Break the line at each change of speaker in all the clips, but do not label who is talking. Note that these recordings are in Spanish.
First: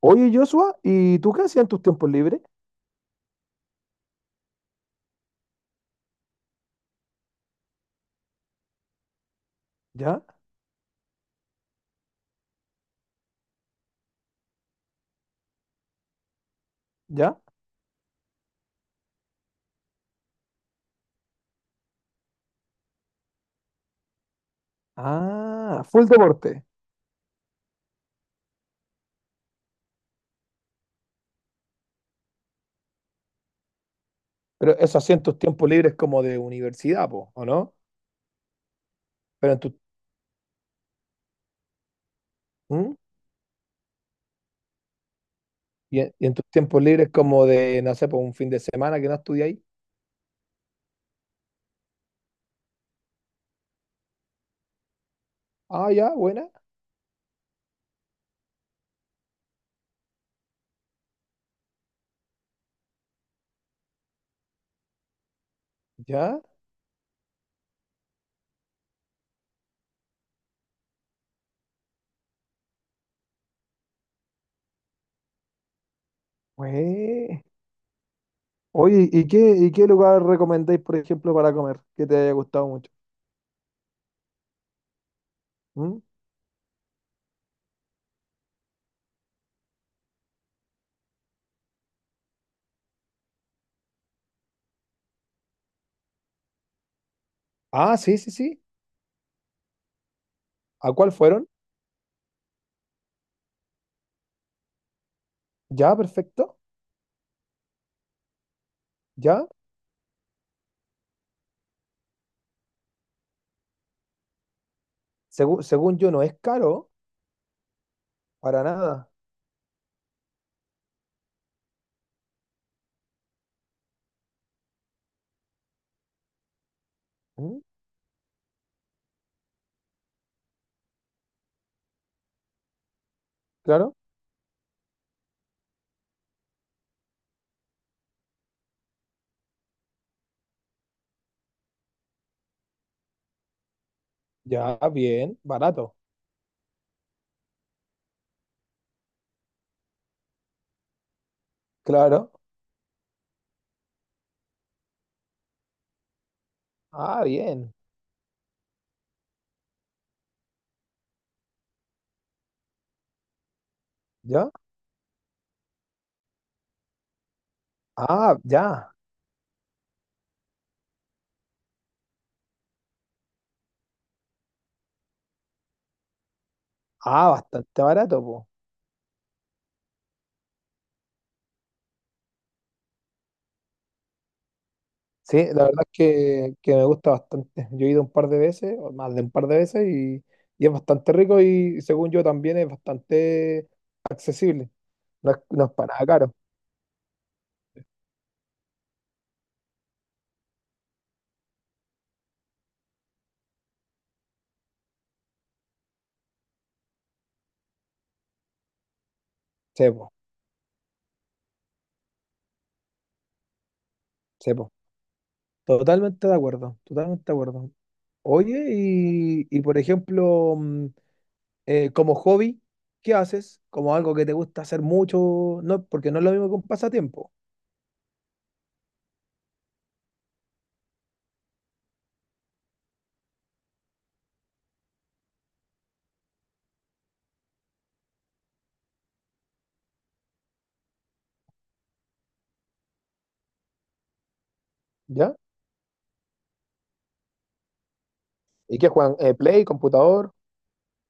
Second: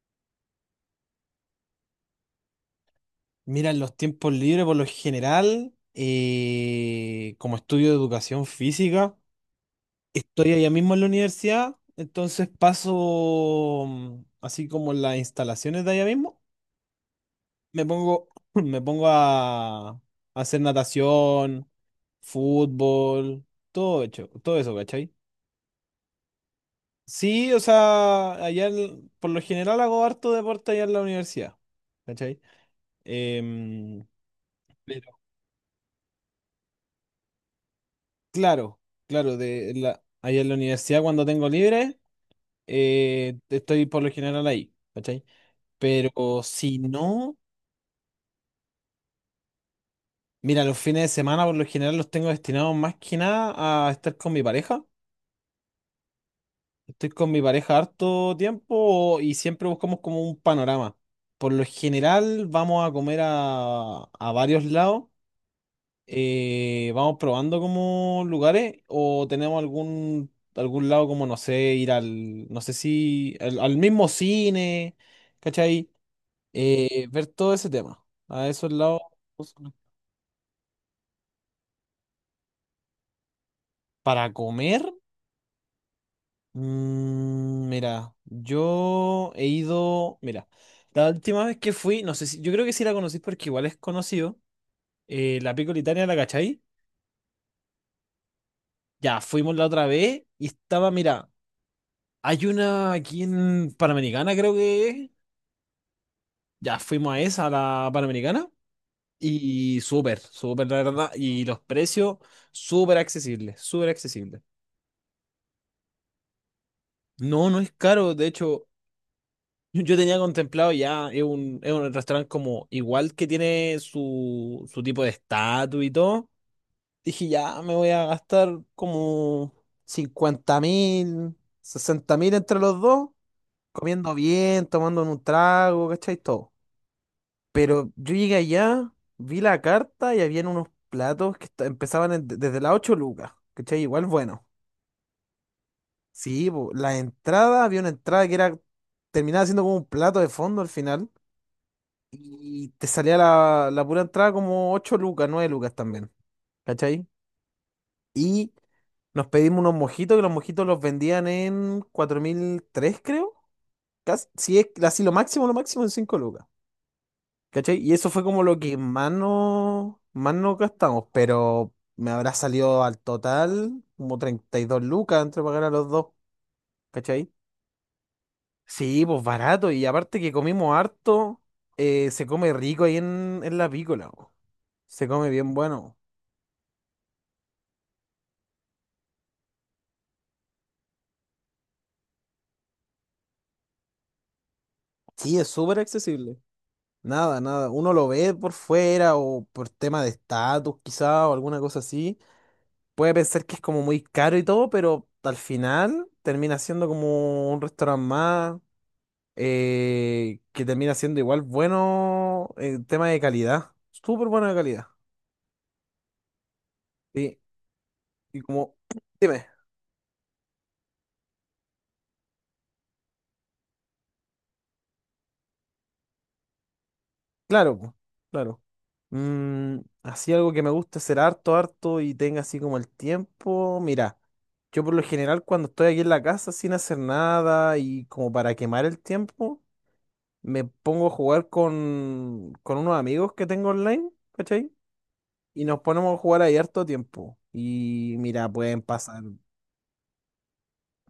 Oye, Joshua, ¿y tú qué hacías en tus tiempos libres?
Mira, en los tiempos libres, por lo general, como estudio de educación física,
¿Ya?
estoy allá mismo en la universidad, entonces paso, así como las instalaciones de allá mismo,
¿Ya?
me pongo, me pongo a hacer natación, fútbol, todo hecho, todo eso, ¿cachai?
Ah, full deporte.
Sí, o sea, por lo general hago harto deporte allá en la universidad, ¿cachai? Em,
Pero eso hacía en tus tiempos libres como de universidad, po, ¿o no?
Claro, claro,
Pero en tu,
ahí en la universidad cuando tengo libre,
¿mm?
estoy por lo general ahí, ¿cachai?
¿Y en
Pero
tus
si
tiempos libres
no,
como de, no sé, por un fin de semana que no estudiáis?
mira, los fines de semana por lo general los tengo destinados más que nada a estar con mi pareja.
Ah, ya, buena,
Estoy con mi pareja harto tiempo y siempre buscamos como un panorama. Por lo general vamos a comer a varios lados,
ya.
vamos probando como lugares o tenemos algún lado como no sé, ir al no sé si al mismo cine, ¿cachai? Ver
Güey.
todo ese tema. A esos lados
Oye, ¿y qué, lugar recomendáis, por ejemplo, para comer que te haya gustado mucho?
para comer,
¿Mm?
mira, yo he ido, mira, la última vez que fui, no sé si yo creo que sí la conocí porque igual es conocido, la Pícola Italia, ¿la cachai?
Ah, sí, sí, sí.
Ya fuimos la otra vez y estaba,
¿A cuál
mira,
fueron?
hay una aquí en Panamericana, creo que es.
Ya, perfecto,
Ya fuimos a esa, a la Panamericana,
ya.
y súper, súper, la verdad. Y los precios, súper accesibles, súper accesibles.
Según yo, no es caro,
No, no es caro. De
para
hecho,
nada.
yo tenía contemplado ya, es un restaurante como igual que tiene su tipo de estatus y todo. Dije, ya
¿Mm?
me voy a gastar como 50.000, 60.000 entre los dos,
Claro.
comiendo bien, tomando un trago, ¿cachai? Todo. Pero yo llegué allá, vi la carta y habían unos platos empezaban desde las 8 lucas, ¿cachai? Igual bueno.
Ya, bien, barato.
Sí, po, la entrada, había una entrada que era, terminaba siendo como un plato de fondo al final
Claro.
y te salía la pura entrada como 8 lucas, 9 lucas también, ¿cachai?
Ah, bien.
Y nos pedimos unos mojitos, que los mojitos los vendían en 4.003 creo. Casi,
Ya.
sí, es así lo máximo en 5 lucas. ¿Cachai? Y eso fue
Ah,
como lo que
ya.
más no gastamos, pero me habrá salido al total como 32 lucas entre pagar a los dos,
Ah,
¿cachai?
bastante barato, po.
Sí, pues barato, y aparte que comimos harto, se come rico ahí en la pícola, po. Se come
Sí,
bien
la verdad es
bueno.
que, me gusta bastante. Yo he ido un par de veces, o más de un par de veces, y es bastante rico y según yo también es bastante accesible. No es,
Sí, es
no es
súper
para nada caro.
accesible. Nada, nada. Uno lo ve por fuera o por tema de estatus, quizá, o alguna cosa así. Puede pensar que es como muy caro y todo, pero al final termina siendo como un restaurante más,
Sepo,
que termina siendo igual bueno en tema de calidad. Súper bueno de
sepo.
calidad.
Totalmente de acuerdo, totalmente de
Sí.
acuerdo.
Y
Oye,
como, dime,
y por ejemplo, como hobby, ¿qué haces? Como algo que te gusta hacer mucho, no, porque no es lo mismo que un pasatiempo.
claro, po, claro. Mm, así algo que me gusta hacer harto, harto y tenga así como el tiempo. Mira, yo por lo general cuando estoy aquí en la casa sin hacer nada y como para quemar el tiempo, me pongo a jugar con unos amigos que tengo online, ¿cachai?
¿Ya?
Y nos ponemos a jugar ahí harto tiempo. Y mira,
¿Y
pueden
qué juegan?
pasar.
Play, computador.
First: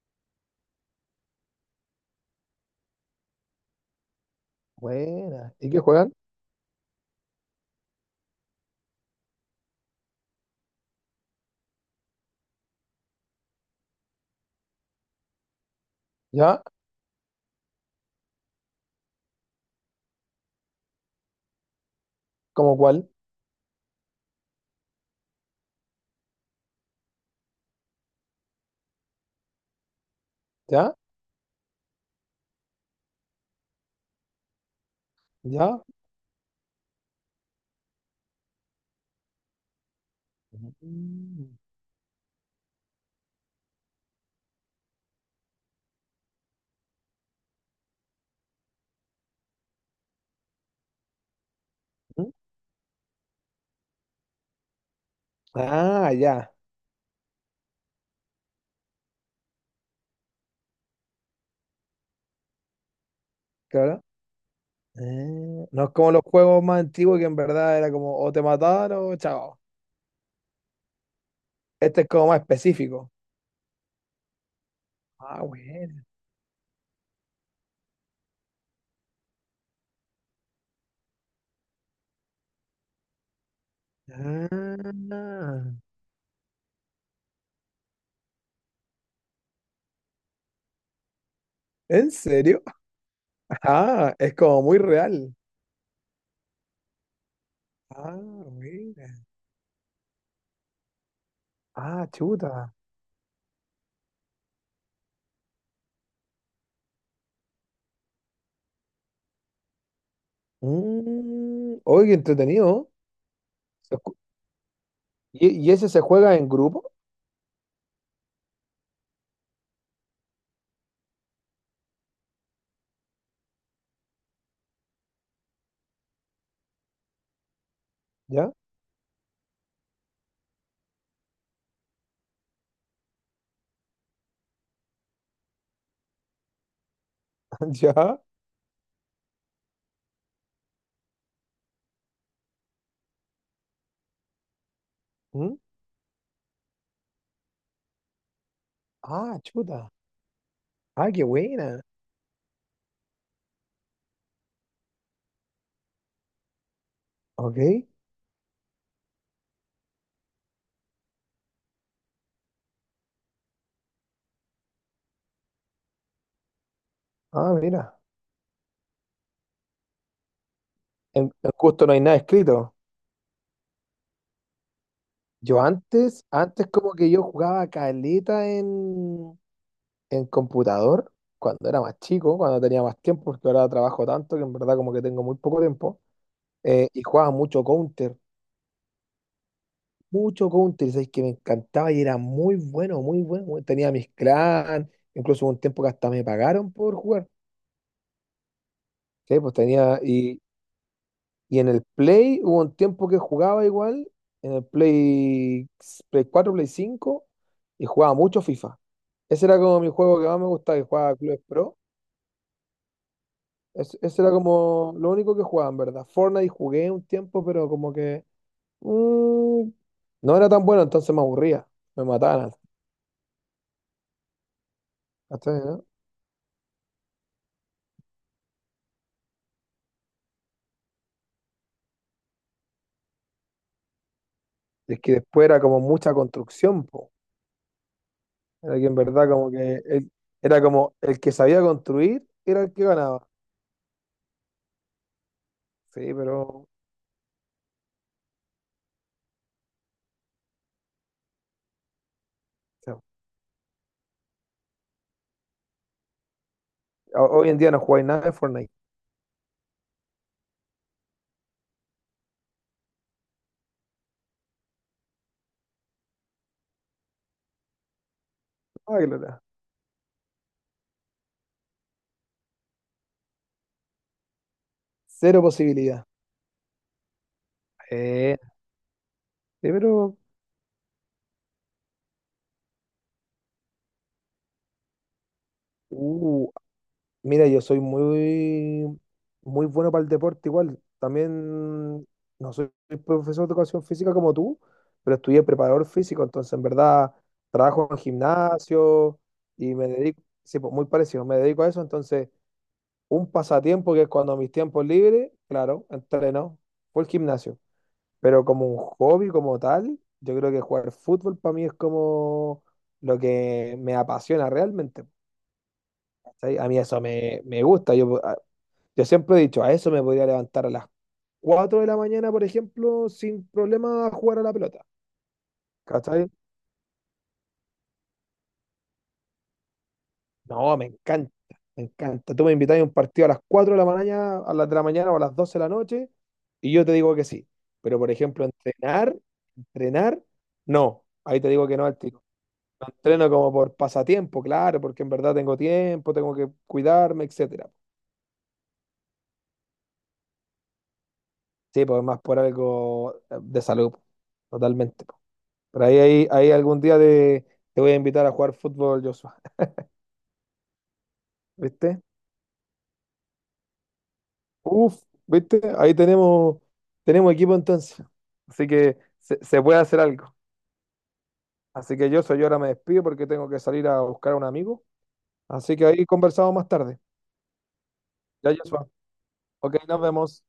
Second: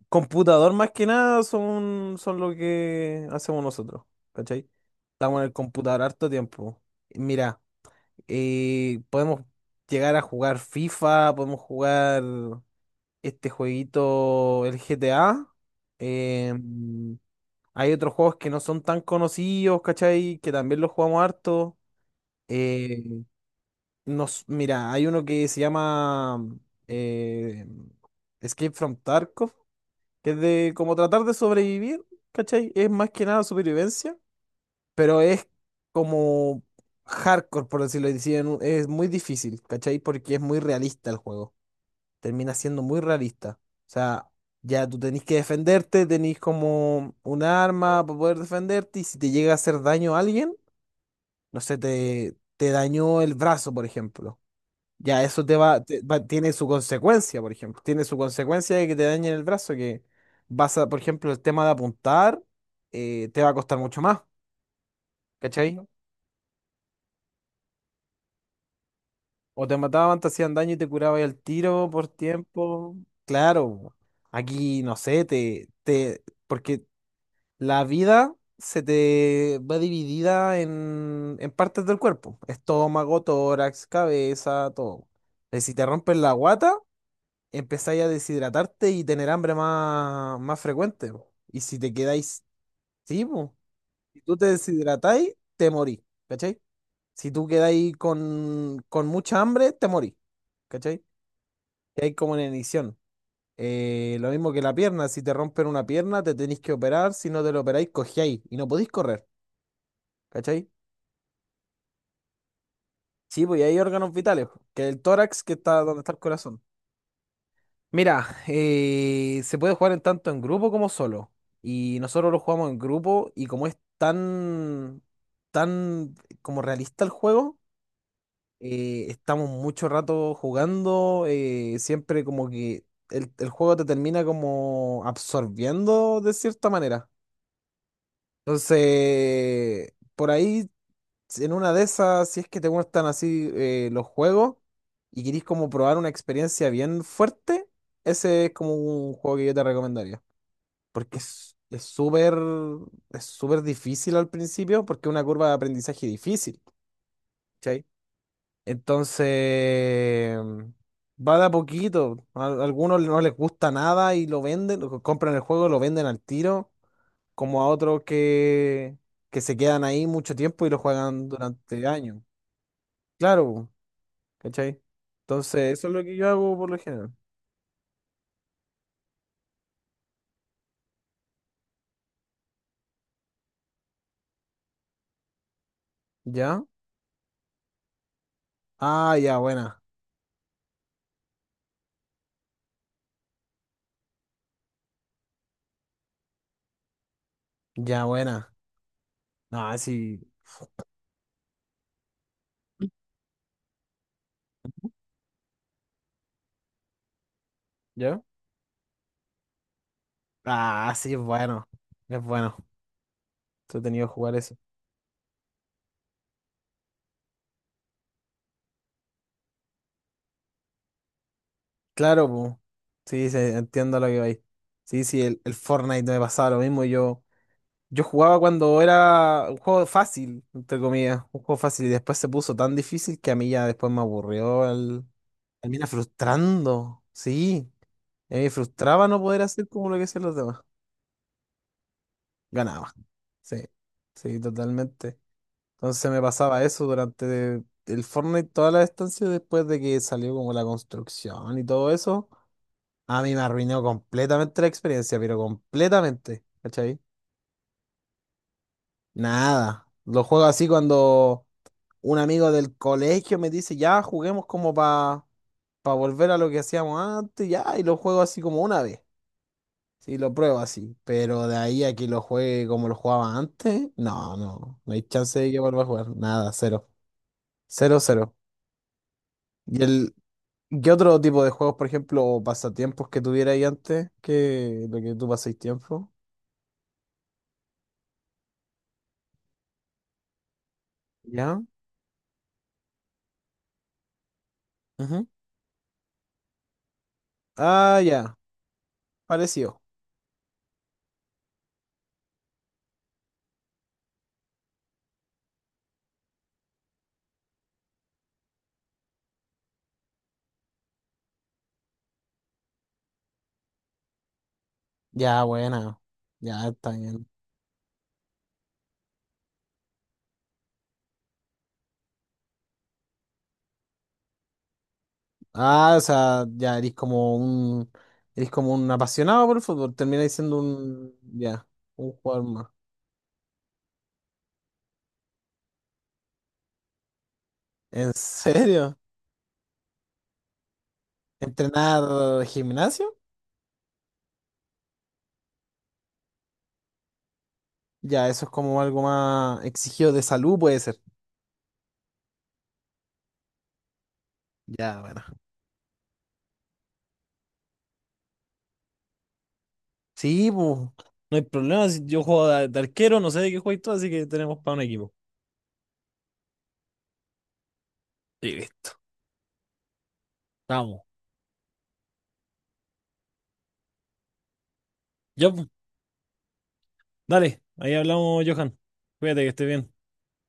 Computador más que nada son, son lo que hacemos nosotros, ¿cachai? Estamos en el
Buena. ¿Y qué
computador
juegan?
harto tiempo. Y mira, podemos llegar a jugar FIFA, podemos jugar este jueguito, el GTA. eh,
¿Ya?
hay otros juegos que no son tan conocidos, ¿cachai? Que también los jugamos harto.
¿Cómo cuál?
Eh, mira, hay uno que se llama eh, Escape from Tarkov que es de
¿Ya?
como tratar de sobrevivir, ¿cachai? Es más que nada supervivencia, pero es
¿Ya?
como hardcore, por decirlo así, es muy difícil, ¿cachai? Porque es muy realista el juego,
Mm,
termina siendo muy realista. O sea, ya tú tenés que defenderte, tenés como un arma para poder defenderte y si te llega a hacer daño a alguien, no sé,
mm.
te dañó el brazo, por ejemplo. Ya eso
Ah, ya,
tiene su consecuencia, por ejemplo. Tiene su consecuencia de que te dañen el brazo, que vas a, por ejemplo, el tema de apuntar, te va a costar mucho
claro.
más,
Ah,
¿cachai?
no es como los juegos más antiguos que en verdad era como o te mataron o chao.
O te mataban, te hacían daño y te curabas el tiro
Este
por
es como más
tiempo.
específico.
Claro, aquí, no sé,
Ah,
te,
bueno.
te, porque la vida se te va dividida en partes del cuerpo. Estómago, tórax, cabeza, todo.
Ah,
Si te rompen la guata empezáis a deshidratarte y tener hambre más frecuente, po. Y si te
¿en
quedáis,
serio?
sí, po.
Ah,
Si
es
tú te
como muy
deshidratáis,
real.
te morís, ¿cachai? Si tú quedáis
Ah,
con
buena.
mucha hambre, te morís, ¿cachai? Y
Ah,
hay como una
chuta.
edición, lo mismo que la pierna, si te rompen una pierna, te tenéis que operar, si no te lo operáis, cojeáis y no podéis correr, ¿cachai?
Oye, qué entretenido.
Sí, pues y hay
Se
órganos
escu-
vitales, po, que el tórax que
y
está
ese
donde
se
está el
juega en
corazón.
grupo?
Mira, se puede jugar en tanto en grupo como solo. Y nosotros lo jugamos en grupo y como es tan como realista el juego,
¿Ya?
estamos mucho rato jugando, siempre como que el juego te termina como absorbiendo de cierta manera.
¿Ya?
Entonces, por ahí si, en una de esas, si es que te gustan así, los juegos y querís
Mm.
como probar una experiencia bien fuerte, ese es como un juego
Ah,
que yo te
chuta.
recomendaría.
Ah,
Porque
qué
es
buena.
es súper es súper difícil al principio, porque es una curva de aprendizaje difícil,
Ok.
¿cachai? Entonces, va de a poquito. A algunos no les gusta nada y lo venden, lo compran el juego, lo venden al tiro,
Ah,
como a
mira.
otros que, se quedan ahí mucho tiempo y lo juegan
En
durante
justo no hay nada
años.
escrito.
Claro. ¿Cachai?
Yo
Entonces, eso es lo que
antes,
yo hago
antes
por lo
como que
general.
yo jugaba caleta en computador, cuando era más chico, cuando tenía más tiempo, porque ahora trabajo tanto que en verdad como que tengo muy poco tiempo.
¿Ya?
Y jugaba mucho Counter.
Ah, ya, buena.
Mucho country, ¿sabes? Que me encantaba y era muy bueno, muy bueno. Bueno, tenía mis clan, incluso hubo un tiempo que hasta me pagaron por jugar.
Ya, buena.
Sí, pues
Ah,
tenía.
sí.
Y en el Play hubo un tiempo que jugaba igual, en el Play, Play 4 Play 5, y jugaba
¿Ya?
mucho FIFA. Ese era como mi juego que más me gustaba, que
Ah, sí,
jugaba
es
Clubes
bueno.
Pro.
Es bueno.
Es-
Entretenido
ese era
jugar eso.
como lo único que jugaba, en verdad. Fortnite jugué un tiempo, pero como que mm, no era tan bueno, entonces me aburría. Me
Claro,
mataban.
pues. Sí, sí, entiendo lo que vais. Sí, sí, el Fortnite me pasaba lo mismo. Yo jugaba cuando era un juego fácil, entre comillas. Un juego fácil. Y después se puso tan difícil que a mí ya después me aburrió.
Es
El...
que después era como
Termina
mucha construcción,
frustrando.
po.
Sí. A mí me
Era que en
frustraba no
verdad
poder
como
hacer
que
como lo que hacían los demás.
era como el que sabía construir era el que
Ganaba.
ganaba.
Sí, sí, totalmente.
Sí,
Entonces me
pero
pasaba
o
eso durante el Fortnite, toda la estancia, después de que salió como la construcción y todo eso.
sea,
A mí me arruinó completamente la experiencia, pero completamente. ¿Cachai?
hoy en día no jugáis nada de Fortnite.
Nada. Lo juego así cuando un amigo del colegio me dice, ya, juguemos como para volver a lo que hacíamos antes, ya, y lo juego así como una vez.
Nada que lograr.
Sí, lo pruebo así, pero de ahí a que lo juegue como lo jugaba antes, no, no, no hay chance
Cero
de que vuelva a
posibilidad.
jugar, nada, cero, cero, cero.
Eh, sí,
¿Y el,
pero
qué otro tipo de juegos, por ejemplo, o pasatiempos que tuviera ahí antes que lo que tú paséis tiempo?
uh, mira, yo soy muy, muy bueno para el deporte igual.
¿Ya?
También no soy profesor de educación física como tú, pero
Ujú.
estudié preparador físico, entonces en verdad trabajo en
Ah, ya,
gimnasio y
parecido.
me dedico, sí, pues muy parecido, me dedico a eso, entonces un pasatiempo que es cuando mis tiempos libres, claro, entreno, fue el gimnasio, pero como un hobby como tal, yo creo que jugar fútbol para mí es como lo que me apasiona realmente.
Ya, buena,
¿Cachai?
ya
A mí
está
eso
bien.
me gusta. Yo siempre he dicho, a eso me podría levantar a las 4 de la mañana, por ejemplo, sin problema a jugar a la pelota.
Ah, o
¿Cachai?
sea, ya eres como un apasionado por el fútbol, termináis siendo
No, me
un,
encanta,
ya,
me
un
encanta.
jugador
Tú me
más.
invitas a un partido a las 4 de la mañana, a las de la mañana o a las 12 de la noche, y yo te digo que sí. Pero, por
¿En
ejemplo,
serio?
entrenar, entrenar, no. Ahí te digo que no al
¿Entrenar
tiro. Lo
gimnasio?
entreno como por pasatiempo, claro, porque en verdad tengo tiempo, tengo que cuidarme, etcétera.
Ya, eso es como algo más exigido de salud, puede ser.
Sí, pues más por algo de salud,
Ya,
totalmente.
bueno.
Por ahí algún día te voy a invitar a jugar fútbol, Joshua.
Sí, pues, no hay problema.
¿Viste?
Si yo juego de arquero, no sé de qué juego y todo así que tenemos para un
Uf,
equipo.
¿viste? Ahí tenemos, equipo entonces.
Y
Así
listo.
que se puede hacer algo.
Vamos.
Así que Joshua, yo ahora me despido porque tengo que salir a buscar a un amigo.
Ya, pues,
Así que ahí conversamos más tarde.
dale. Ahí hablamos,
Ya,
Johan.
Joshua.
Cuídate, que esté
Ok,
bien.
nos vemos.